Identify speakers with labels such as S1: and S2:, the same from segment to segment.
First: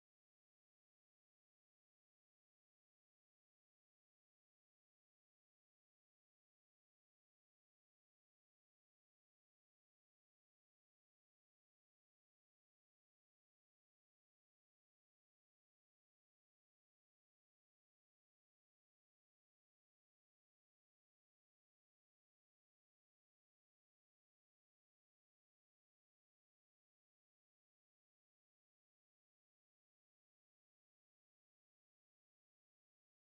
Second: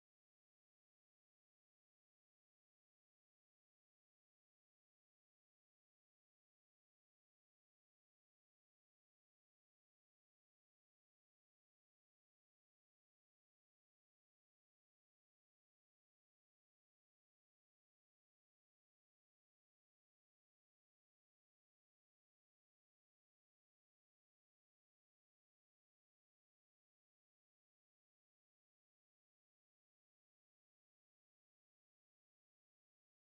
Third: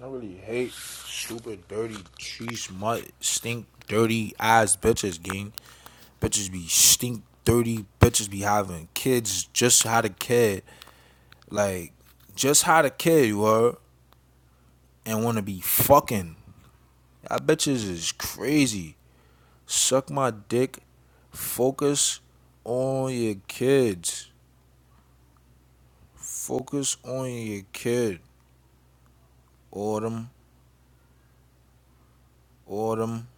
S1: I really hate stupid, dirty, cheese, mutt, stink, dirty ass bitches, gang. Bitches be stink, dirty, bitches be having kids, just had a kid. Like, just had a kid, you were, and wanna be fucking. That bitches is crazy. Suck my dick. Focus on your kids. Focus on your kid. Autumn, autumn,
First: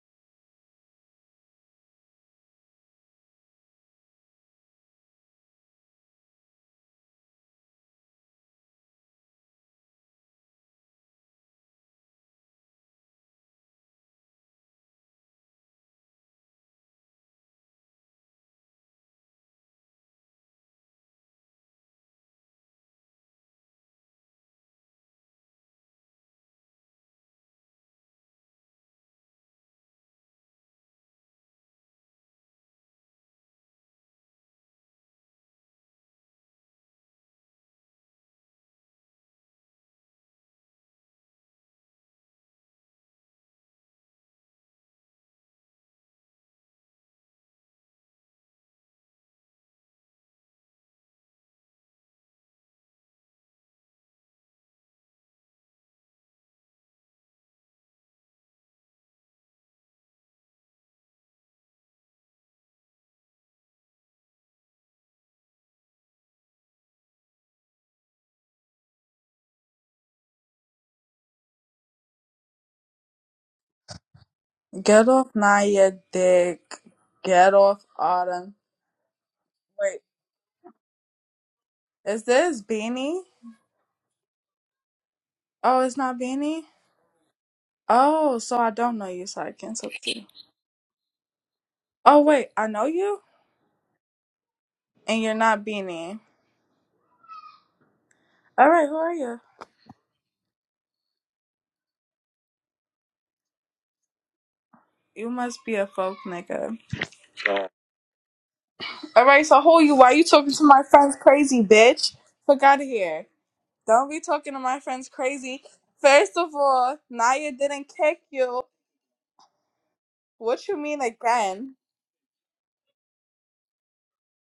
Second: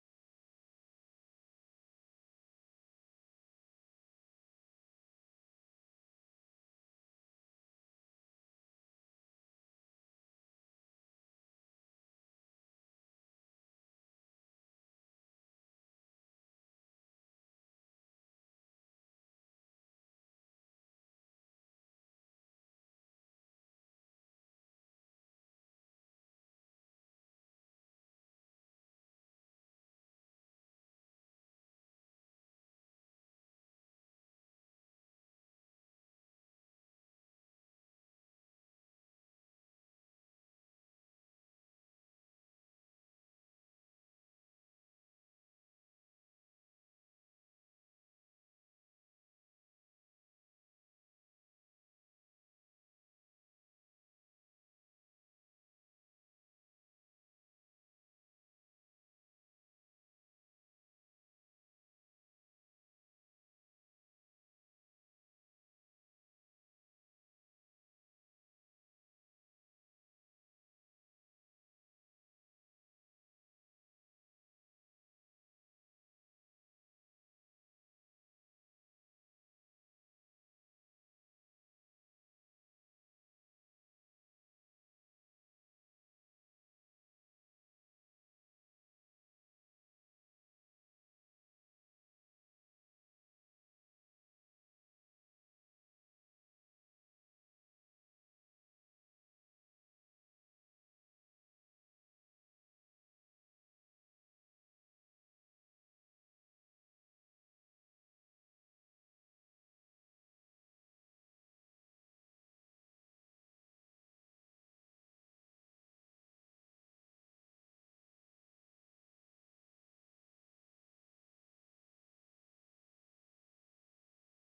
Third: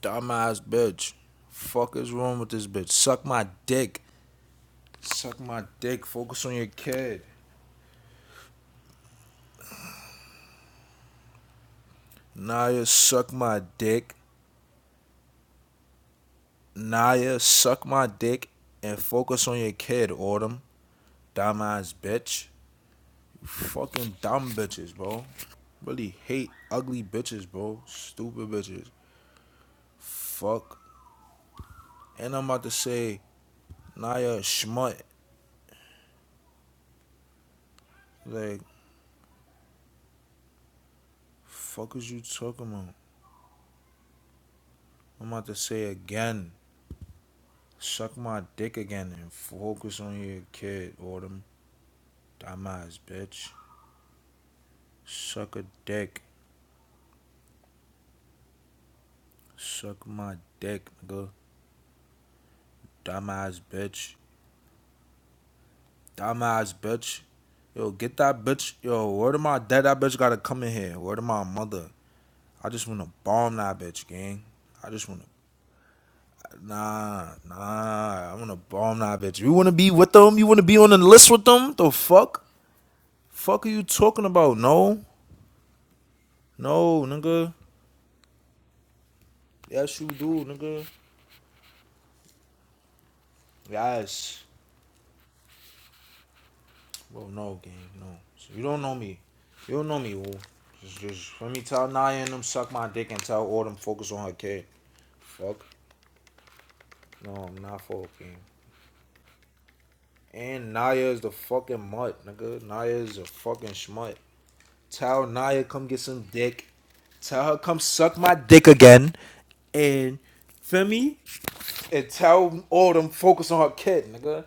S1: dumbass bitch. Fuck is wrong with this bitch? Suck my dick. Suck my dick. Focus on your kid. Naya, suck my dick. Naya, suck my dick and focus on your kid, Autumn. Dumbass bitch. You fucking dumb bitches, bro. Really hate ugly bitches, bro. Stupid bitches. Fuck. And I'm about to say, Naya, schmut. Like, fuck is you talking about? I'm about to say again. Suck my dick again and focus on your kid, Autumn. Dumbass bitch. Suck a dick. Suck my dick, nigga. Dumbass bitch. Dumbass bitch. Yo, get that bitch. Yo, where to my dad? That bitch gotta come in here. Where to my mother? I just wanna bomb that bitch, gang. I just
S2: Get
S1: wanna.
S2: off Naya dick.
S1: Nah,
S2: Get off
S1: nah. I
S2: Autumn.
S1: wanna bomb that bitch. You wanna be
S2: Wait,
S1: with them? You wanna be on the list with them? The
S2: is
S1: fuck?
S2: this Beanie?
S1: Fuck are you talking about? No,
S2: Oh, it's not Beanie?
S1: no, nigga.
S2: Oh, so I don't know you, so I canceled
S1: Yes, you
S2: you.
S1: do, nigga.
S2: Oh, wait, I know you?
S1: Yes.
S2: And you're not Beanie.
S1: Well, no, gang, no. So you don't
S2: Alright,
S1: know
S2: who are
S1: me.
S2: you?
S1: You don't know me, woo. Just, just let me tell Naya and them suck my dick and tell Autumn focus on her kid.
S2: You must
S1: Fuck.
S2: be a folk nigga.
S1: No, I'm not fucking.
S2: Alright, so who are you? Why you talking to
S1: And
S2: my
S1: Naya
S2: friends
S1: is the
S2: crazy,
S1: fucking
S2: bitch?
S1: mutt, nigga.
S2: Fuck out of
S1: Naya is a
S2: here.
S1: fucking
S2: Don't
S1: schmutt.
S2: be talking to my friends
S1: Tell Naya
S2: crazy.
S1: come get some
S2: First of
S1: dick.
S2: all,
S1: Tell
S2: Naya
S1: her come
S2: didn't
S1: suck
S2: kick
S1: my
S2: you.
S1: dick again. And
S2: What you
S1: feel
S2: mean
S1: me?
S2: again?
S1: And tell Autumn focus on her kid, nigga.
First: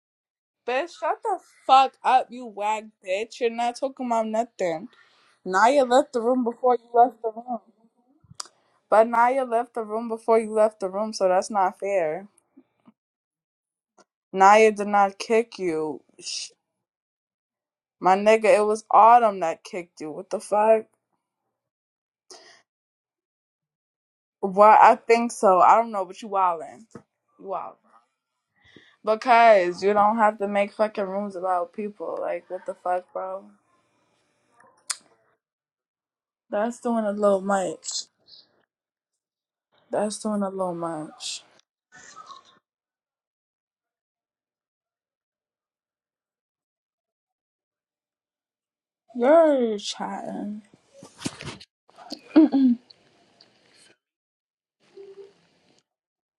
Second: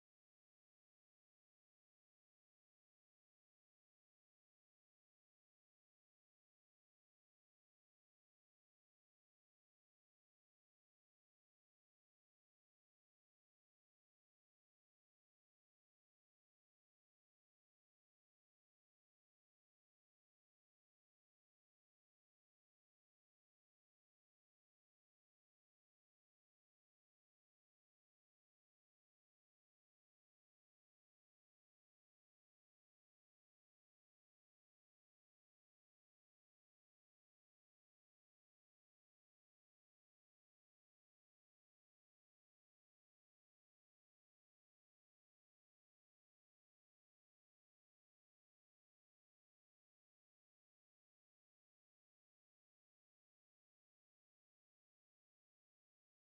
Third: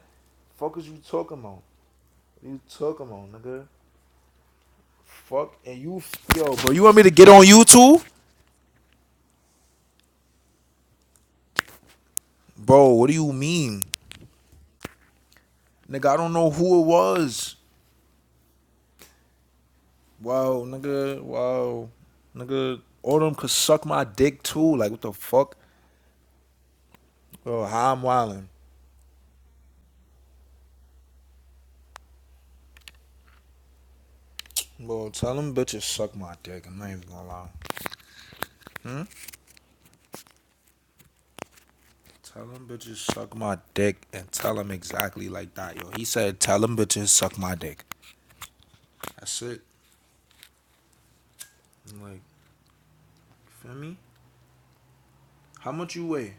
S1: Fuck is
S2: Bitch,
S1: you
S2: shut
S1: talking
S2: the
S1: about?
S2: fuck up, you
S1: What you
S2: wag
S1: talking about,
S2: bitch. You're
S1: nigga?
S2: not talking about nothing.
S1: Fuck and
S2: Naya
S1: you,
S2: left the room
S1: yo, bro.
S2: before
S1: You
S2: you
S1: want me to
S2: left
S1: get
S2: the
S1: on
S2: room.
S1: YouTube?
S2: But Naya left the room before you left the room, so that's not fair.
S1: Bro, what do you mean?
S2: Naya did not kick you.
S1: Nigga, I don't know
S2: Sh-
S1: who it was.
S2: My nigga, it was Autumn that kicked you. What the
S1: Wow,
S2: fuck?
S1: nigga, wow. Nigga, all them could suck my dick too.
S2: Well,
S1: Like,
S2: I
S1: what the
S2: think
S1: fuck?
S2: so. I don't know, but you wildin'. You
S1: Bro,
S2: wildin'.
S1: how I'm wildin'.
S2: Because you don't have to make fucking rooms about people. Like, what the fuck, bro?
S1: Bro, tell them bitches suck my dick. I'm
S2: That's
S1: not even
S2: doing a
S1: gonna
S2: little
S1: lie.
S2: much.
S1: Hmm?
S2: That's doing a little much.
S1: Tell them bitches suck my dick and tell them exactly like that, yo. He said, tell them bitches suck my dick. That's it.
S2: You're chatting.
S1: I'm like, you feel me? How much you weigh?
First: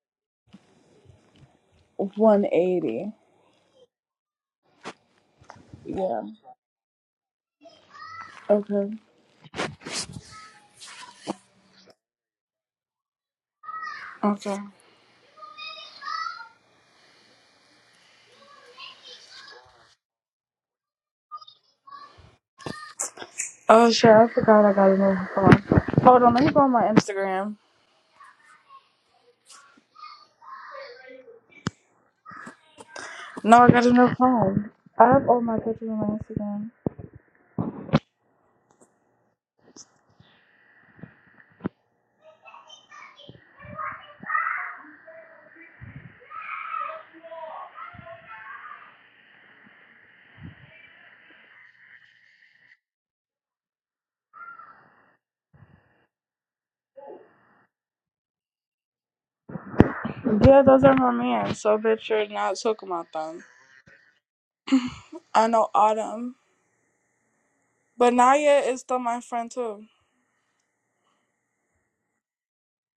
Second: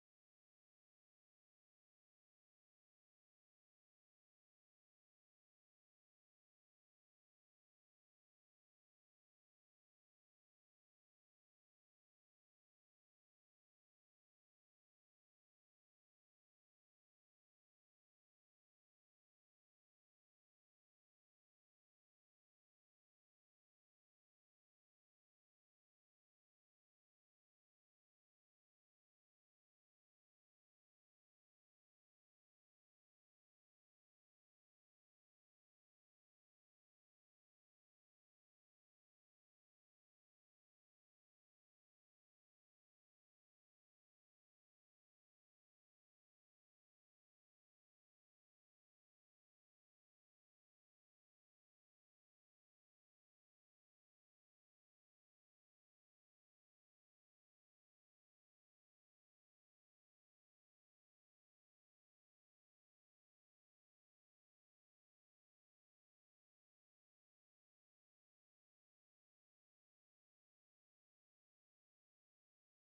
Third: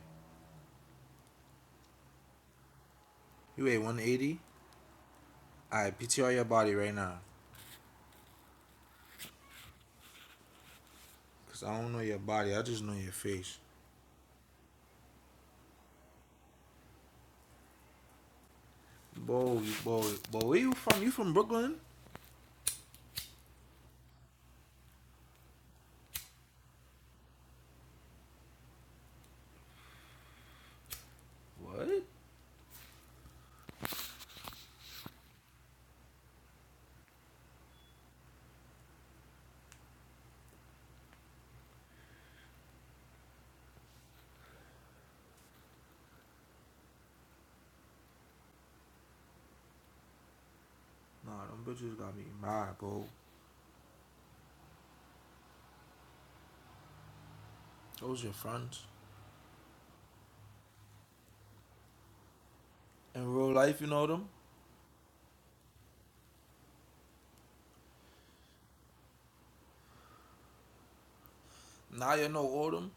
S2: 180.
S1: You weigh 180? Alright,
S2: Yeah.
S1: PTR your body right now.
S2: Okay.
S1: Cause I don't know your body, I just know your face.
S2: Okay.
S1: Bo, you- bo, bo, where you from? You from Brooklyn?
S2: Oh shit, I forgot I got a new phone. Hold on, let me go on my Instagram.
S1: What?
S2: No, I got a new phone. I have all my pictures on my Instagram.
S1: Nah, them bitches got me mad, bro. Those your friends.
S2: Yeah, those are my man. So bitch, you're not talking about
S1: In
S2: them.
S1: real life, you know them.
S2: I know Autumn. But Naya is still my friend too.
S1: Now you know all them.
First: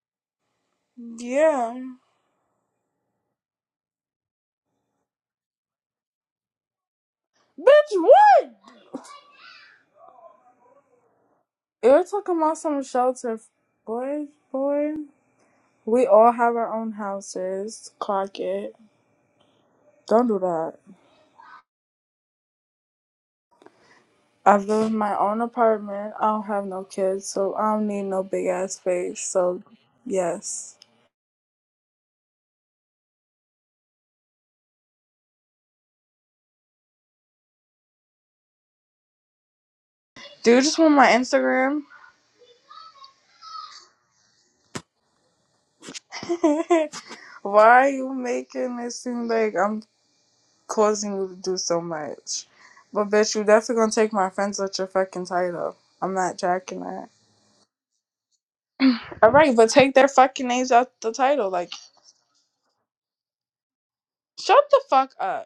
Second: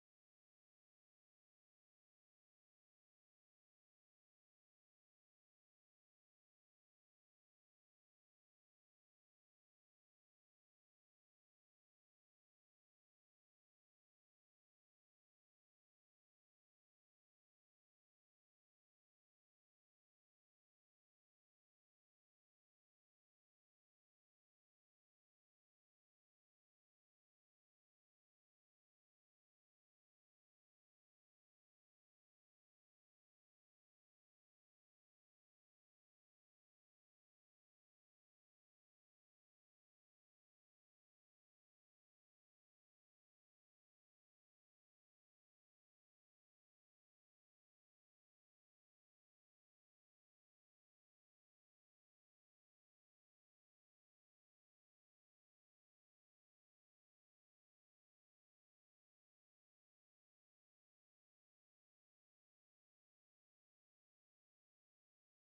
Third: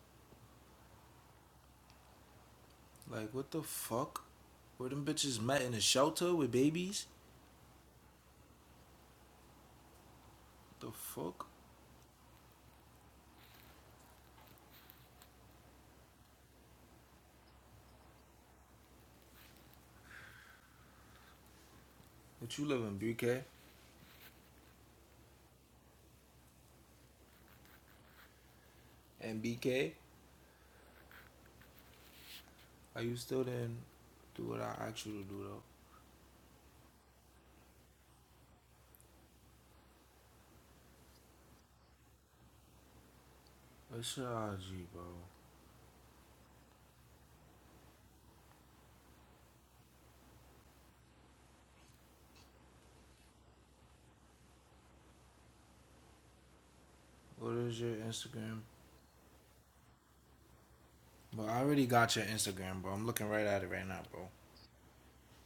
S2: Yeah.
S1: Like, what the fuck? Where them bitches met in a shelter with babies?
S2: Bitch, what?
S1: What The fuck?
S2: You're talking about some shelter. Boy, boy. We all have our own houses. Clock it. Don't do that.
S1: But you live in BK?
S2: I live in my own apartment. I don't have no kids, so I don't need no big ass space.
S1: And
S2: So,
S1: BK?
S2: yes.
S1: Are you still didn't do what I asked you to do though?
S2: Do you just want my Instagram?
S1: What's your IG, bro?
S2: Why are you making it seem like I'm causing you to do so much? But bitch, you definitely gonna take my friends out your fucking title. I'm not jacking that.
S1: What is your Instagram?
S2: All right, but take their fucking names out the
S1: But
S2: title.
S1: I
S2: Like,
S1: already got your Instagram, bro. I'm looking right at it right now, bro.
S2: shut the fuck up.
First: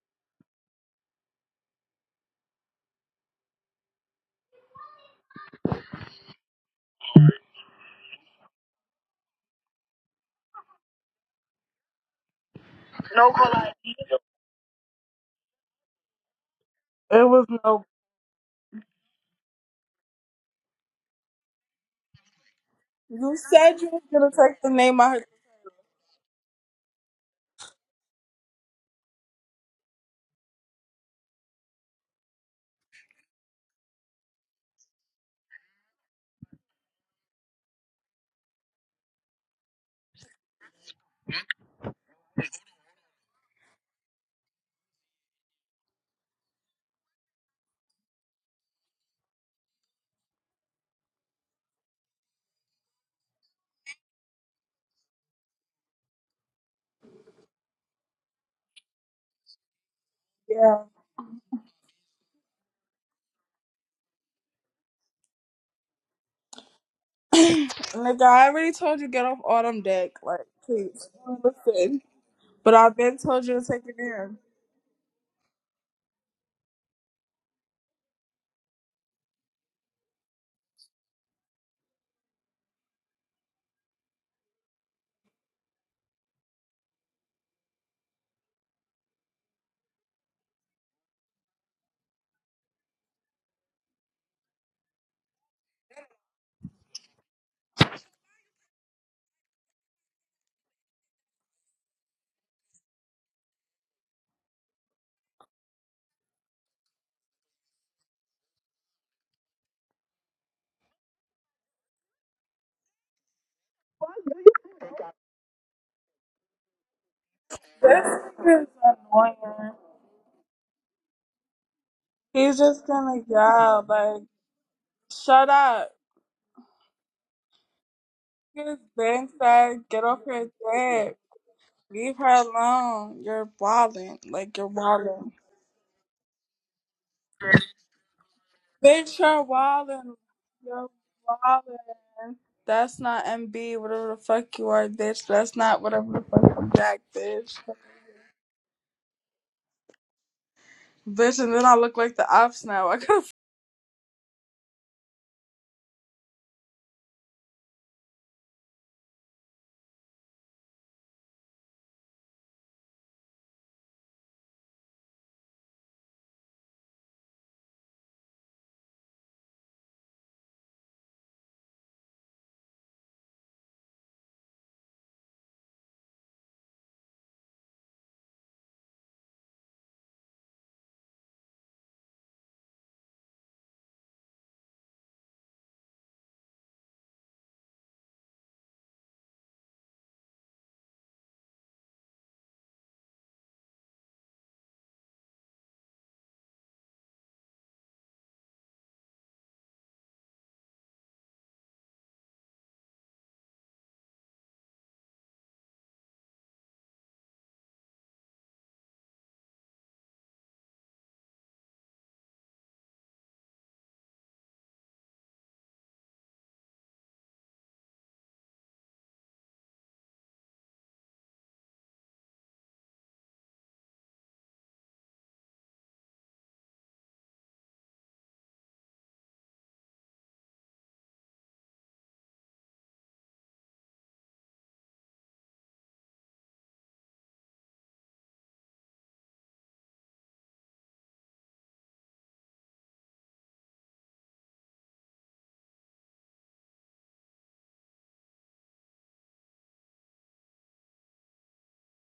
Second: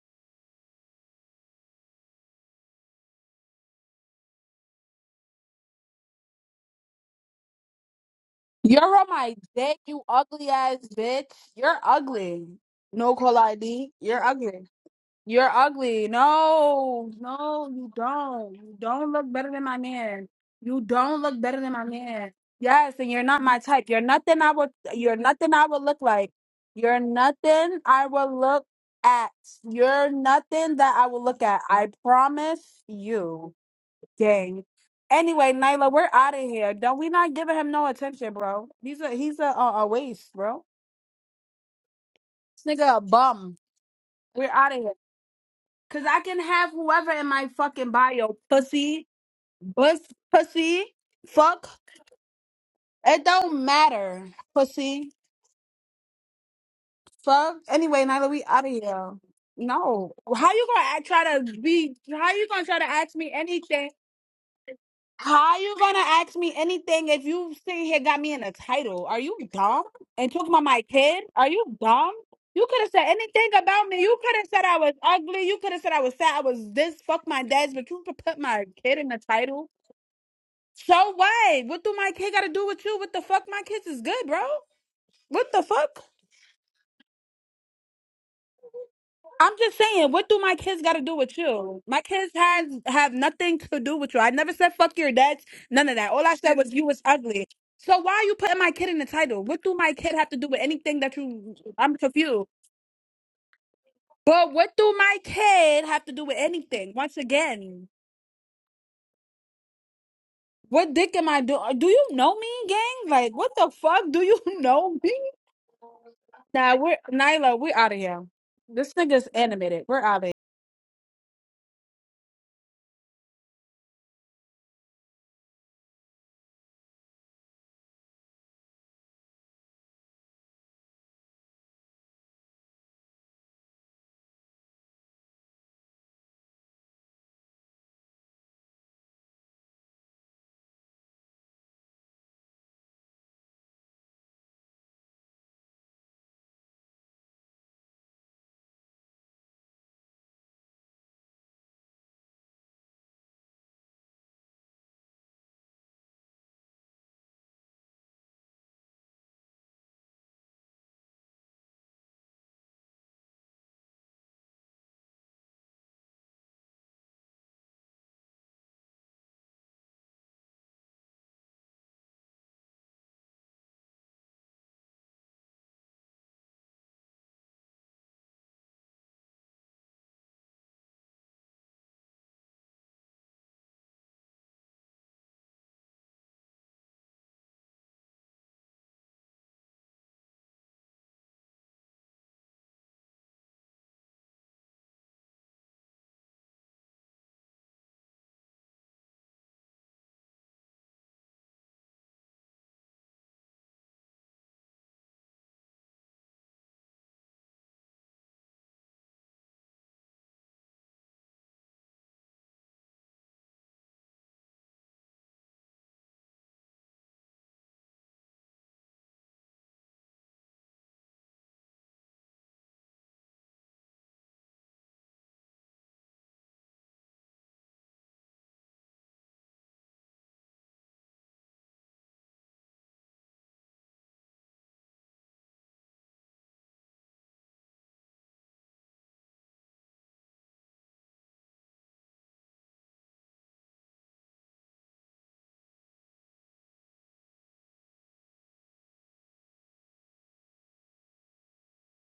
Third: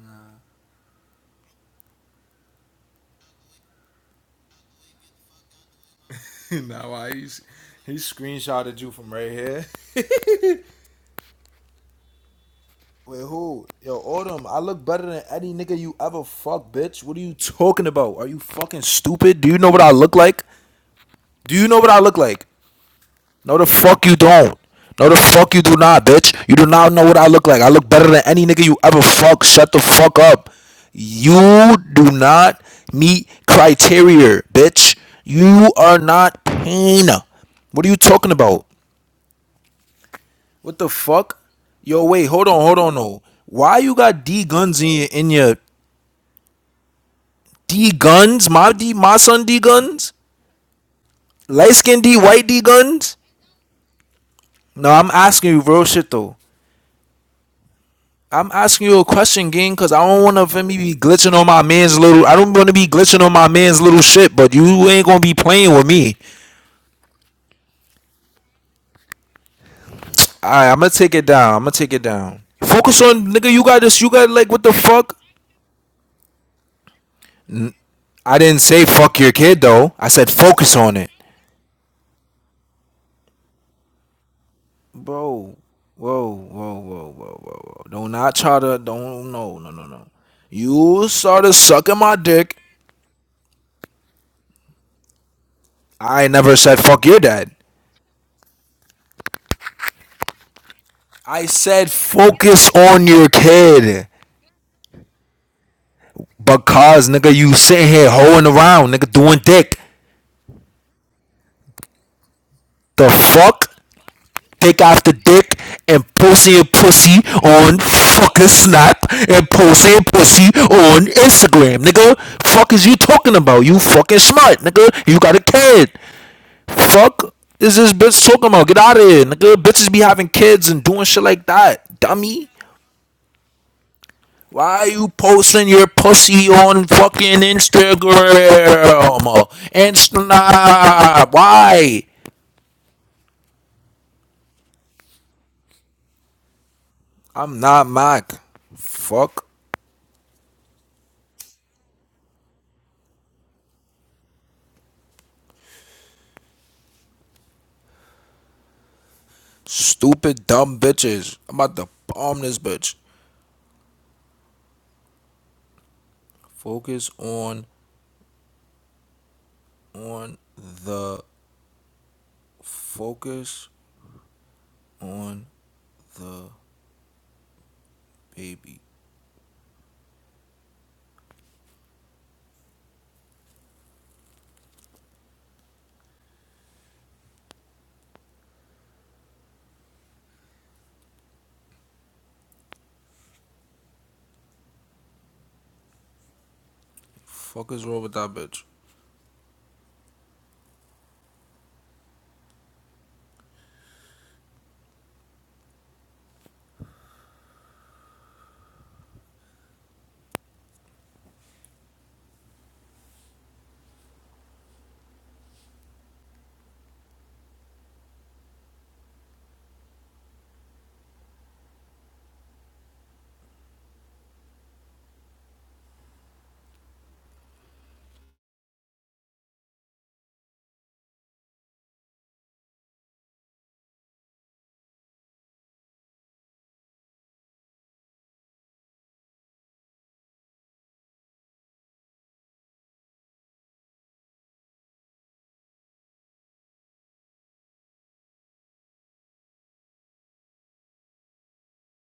S1: Nah, nah, why he's he screenshotted
S3: You're
S1: you
S3: on
S1: from right
S3: my
S1: here.
S3: dick, you ugly ass bitch. You're ugly. No
S1: Wait,
S3: call
S1: who?
S3: ID.
S1: Yo,
S3: You're
S1: Autumn, I
S3: ugly.
S1: look better than
S3: You're
S1: any nigga you
S3: ugly.
S1: ever fuck, bitch.
S3: No,
S1: What are you
S3: no,
S2: Ew.
S1: talking
S3: you
S1: about? Are you
S3: don't. You
S1: fucking
S3: don't look
S1: stupid? Do
S3: better
S1: you
S3: than
S1: know
S3: my
S1: what I look
S3: man.
S1: like?
S3: You don't look
S1: Do
S3: better
S1: you
S3: than
S1: know
S3: my
S1: what I look
S3: man.
S1: like?
S3: Yes, and you're
S2: You
S3: not my
S1: No, the
S2: said
S3: type.
S2: you
S3: You're
S2: was
S1: fuck you
S2: gonna
S3: nothing I
S1: don't.
S2: take the
S3: would
S2: name
S1: No,
S3: you're
S1: the
S2: out.
S3: nothing
S1: fuck you
S3: I
S1: do
S3: would look
S1: not,
S3: like.
S1: bitch. You do not
S3: You're
S1: know what I look like. I
S3: nothing
S1: look
S3: I
S1: better than
S3: will
S1: any nigga
S3: look
S1: you ever
S3: at.
S1: fuck. Shut the
S3: You're
S1: fuck up.
S3: nothing that I will look at.
S1: You
S3: I
S1: do not
S3: promise
S1: meet
S3: you.
S1: criteria,
S3: Gang.
S1: bitch.
S3: Anyway,
S1: You
S3: Nyla,
S1: are
S3: we're out of
S1: not
S3: here. Don't
S1: pain.
S3: we not giving him
S1: What
S3: no
S1: are you talking
S3: attention,
S1: about?
S3: bro? He's a he's a a, a waste, bro.
S1: What the fuck? Yo, wait, hold on, hold
S3: This
S1: on,
S3: nigga a
S1: no.
S3: bum.
S1: Why you got D
S3: We're out
S1: guns
S3: of
S1: in
S3: here.
S1: your in your
S3: Cause I can have whoever in my
S1: D
S3: fucking bio,
S1: guns? My D,
S3: pussy,
S1: my son D
S3: bus,
S1: guns.
S3: pussy, fuck.
S1: Light skin D, white D guns.
S3: It don't matter,
S1: No, I'm
S3: pussy,
S1: asking you real shit though.
S3: fuck. Anyway, Nyla, we
S1: I'm
S3: out of
S1: asking you a
S3: here.
S1: question, gang, cause I
S3: No,
S1: don't wanna
S3: how
S1: for
S3: you
S2: Yeah.
S1: me
S3: gonna
S1: be
S3: act,
S1: glitching
S3: try to
S1: on my
S3: be?
S1: man's little.
S3: How
S1: I
S3: you
S1: don't
S3: gonna
S1: wanna
S3: try to
S1: be
S3: ask
S1: glitching
S3: me
S1: on my man's
S3: anything
S1: little shit, but you ain't gonna be
S3: How
S1: playing
S3: you
S1: with
S3: gonna
S1: me.
S3: ask me anything if you sitting here
S2: Like
S3: got me in
S2: I
S3: a
S2: already told
S3: title?
S2: you,
S3: Are
S2: get
S3: you
S2: off autumn
S3: dumb?
S2: deck.
S3: And
S2: Like,
S3: talking about
S1: Alright, I'm
S3: my
S1: gonna
S2: please,
S1: take
S3: kid?
S1: it
S3: Are
S1: down. I'm
S3: you
S1: gonna take it
S2: listen.
S3: dumb?
S1: down.
S3: You
S2: But
S3: could have
S2: I've
S1: Focus
S3: said
S2: been
S1: on
S2: told
S3: anything
S1: nigga.
S2: you
S1: You
S2: to
S1: got
S2: take
S3: about
S2: it
S3: me.
S1: this. You
S3: You
S1: got
S3: could
S2: in.
S3: have
S1: like what
S3: said
S1: the
S3: I was
S1: fuck?
S3: ugly. You could have said I was fat. I was this. Fuck my dad's. But you could
S1: I
S3: put
S1: didn't
S3: my
S1: say
S3: kid in
S1: fuck
S3: the
S1: your kid
S3: title.
S1: though. I said focus on it.
S3: So what? What do my kid got to do with you? What the fuck? My kids is good, bro. What
S1: bro.
S3: the fuck?
S1: Whoa, whoa, whoa, whoa, whoa, whoa. Don't not try to. Don't
S3: I'm
S1: no, no,
S3: just
S1: no, no.
S3: saying, what do my kids got to
S1: You
S3: do with
S1: started
S3: you?
S1: sucking
S3: My
S1: my
S3: kids
S1: dick.
S3: has have nothing to do with you. I never said fuck your dad, none of that. All
S1: I
S3: I said
S1: never
S3: was
S1: said
S3: you was
S1: fuck your
S3: ugly.
S1: dad.
S3: So why are you putting my kid in the title? What do my kid have to do with anything that
S1: I
S3: you?
S1: said
S3: I'm confused.
S1: focus on your kid.
S3: But what do my kid have to do with anything?
S1: Because
S3: Once
S1: nigga, you sitting
S3: again,
S1: here hoeing around, nigga, doing dick.
S3: what dick am I doing? Do you know me, gang?
S1: The
S3: Like what the
S1: fuck,
S3: fuck? Do you
S1: dick
S3: know
S1: after
S3: me?
S1: dick, and posting your
S3: Nah, we're
S1: pussy
S3: Nyla. We're
S1: on
S3: out of
S2: This
S3: here.
S1: fucking
S2: is
S3: This
S1: Snap
S3: nigga's
S1: and
S2: annoying.
S3: animated.
S1: posting
S3: We're
S1: your
S3: out of here.
S1: pussy on Instagram, nigga.
S2: He's
S1: Fuck is
S2: just
S1: you
S2: gonna
S1: talking about? You
S2: yell,
S1: fucking
S2: like,
S1: smart, nigga. You got a
S2: shut
S1: kid.
S2: up.
S1: Fuck is this bitch talking about? Get
S2: His
S1: out of here,
S2: bang
S1: nigga.
S2: said,
S1: Bitches be
S2: get off
S1: having
S2: her
S1: kids and doing
S2: dick.
S1: shit like that,
S2: Leave her
S1: dummy.
S2: alone. You're wildin'. Like, you're
S1: Why are you
S2: wildin'.
S1: posting your pussy on fucking Instagram?
S2: Bitch, you're wildin'. You're
S1: Insta. Why?
S2: wildin'. That's not MB, whatever the fuck you are, bitch. That's not whatever the fuck I'm bitch.
S1: I'm not Mac. Fuck
S2: Bitch, and then I look like the ops now. I could have
S1: stupid dumb bitches. I'm about to bomb this bitch. Focus on on the focus on the baby. Fuck is wrong with that bitch?